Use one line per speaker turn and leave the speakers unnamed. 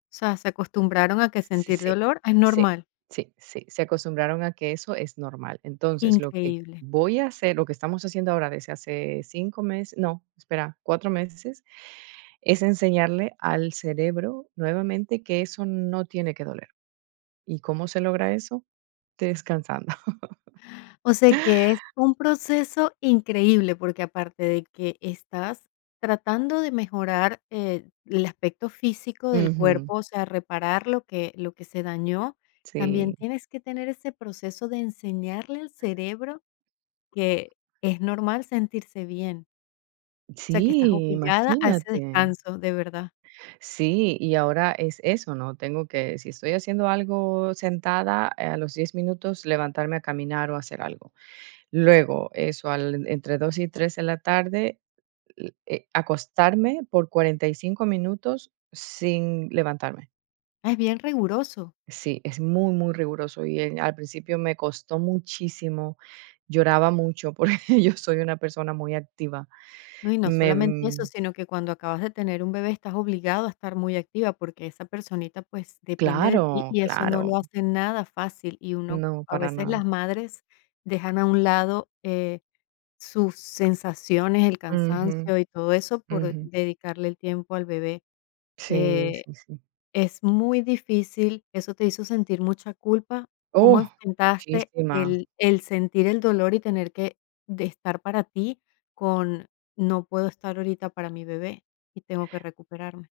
O sea, se acostumbraron a que
Sí,
sentir
sí,
dolor es
sí,
normal.
sí, sí, se acostumbraron a que eso es normal. Entonces, lo que
Increíble.
voy a hacer lo que estamos haciendo ahora, desde hace 5 mes no, espera, 4 meses, es enseñarle al cerebro, nuevamente, que eso no tiene que doler, ¿y cómo se logra eso? Descansando.
O sea, que es un proceso increíble, porque aparte de que estás tratando de mejorar, eh, el aspecto físico, del
Ujú.
cuerpo, o sea, reparar lo que lo que se dañó, también
Sí.
tienes que tener ese proceso de enseñarle al cerebro que es normal sentirse bien. O sea que estás
Sí,
obligada a ese
imagínate.
descanso, de verdad.
Sí, y ahora es eso, ¿no? Tengo que, si estoy haciendo algo sentada, eh, a los 10 minutos, levantarme a caminar o hacer algo. Luego, eso, al entre 2 y 3 de la tarde, l eh, acostarme por 45 minutos sin levantarme.
Es bien riguroso.
Sí, es muy, muy riguroso, y en al principio me costó muchísimo. Lloraba mucho porque yo soy una persona muy activa.
No, y no
Me,
solamente eso,
mm
sino que cuando acabas de tener un bebé estás obligado a estar muy activa, porque esa personita, pues, depende de ti,
Claro,
y eso no lo
claro.
hace nada fácil, y uno
No,
a
para
veces, las
nada.
madres dejan a un lado, eh, sus sensaciones, el
Ujú.
cansancio y todo eso, por
Ujú.
dedicarle el tiempo al bebé,
Sí,
eh,
sí, sí.
es muy difícil. ¿Eso te hizo sentir mucha culpa?
Uh,
¿Cómo enfrentaste
muchísima.
el el sentir el dolor y tener que de estar para ti, con: "No puedo estar ahorita para mi bebé, y tengo que recuperarme?"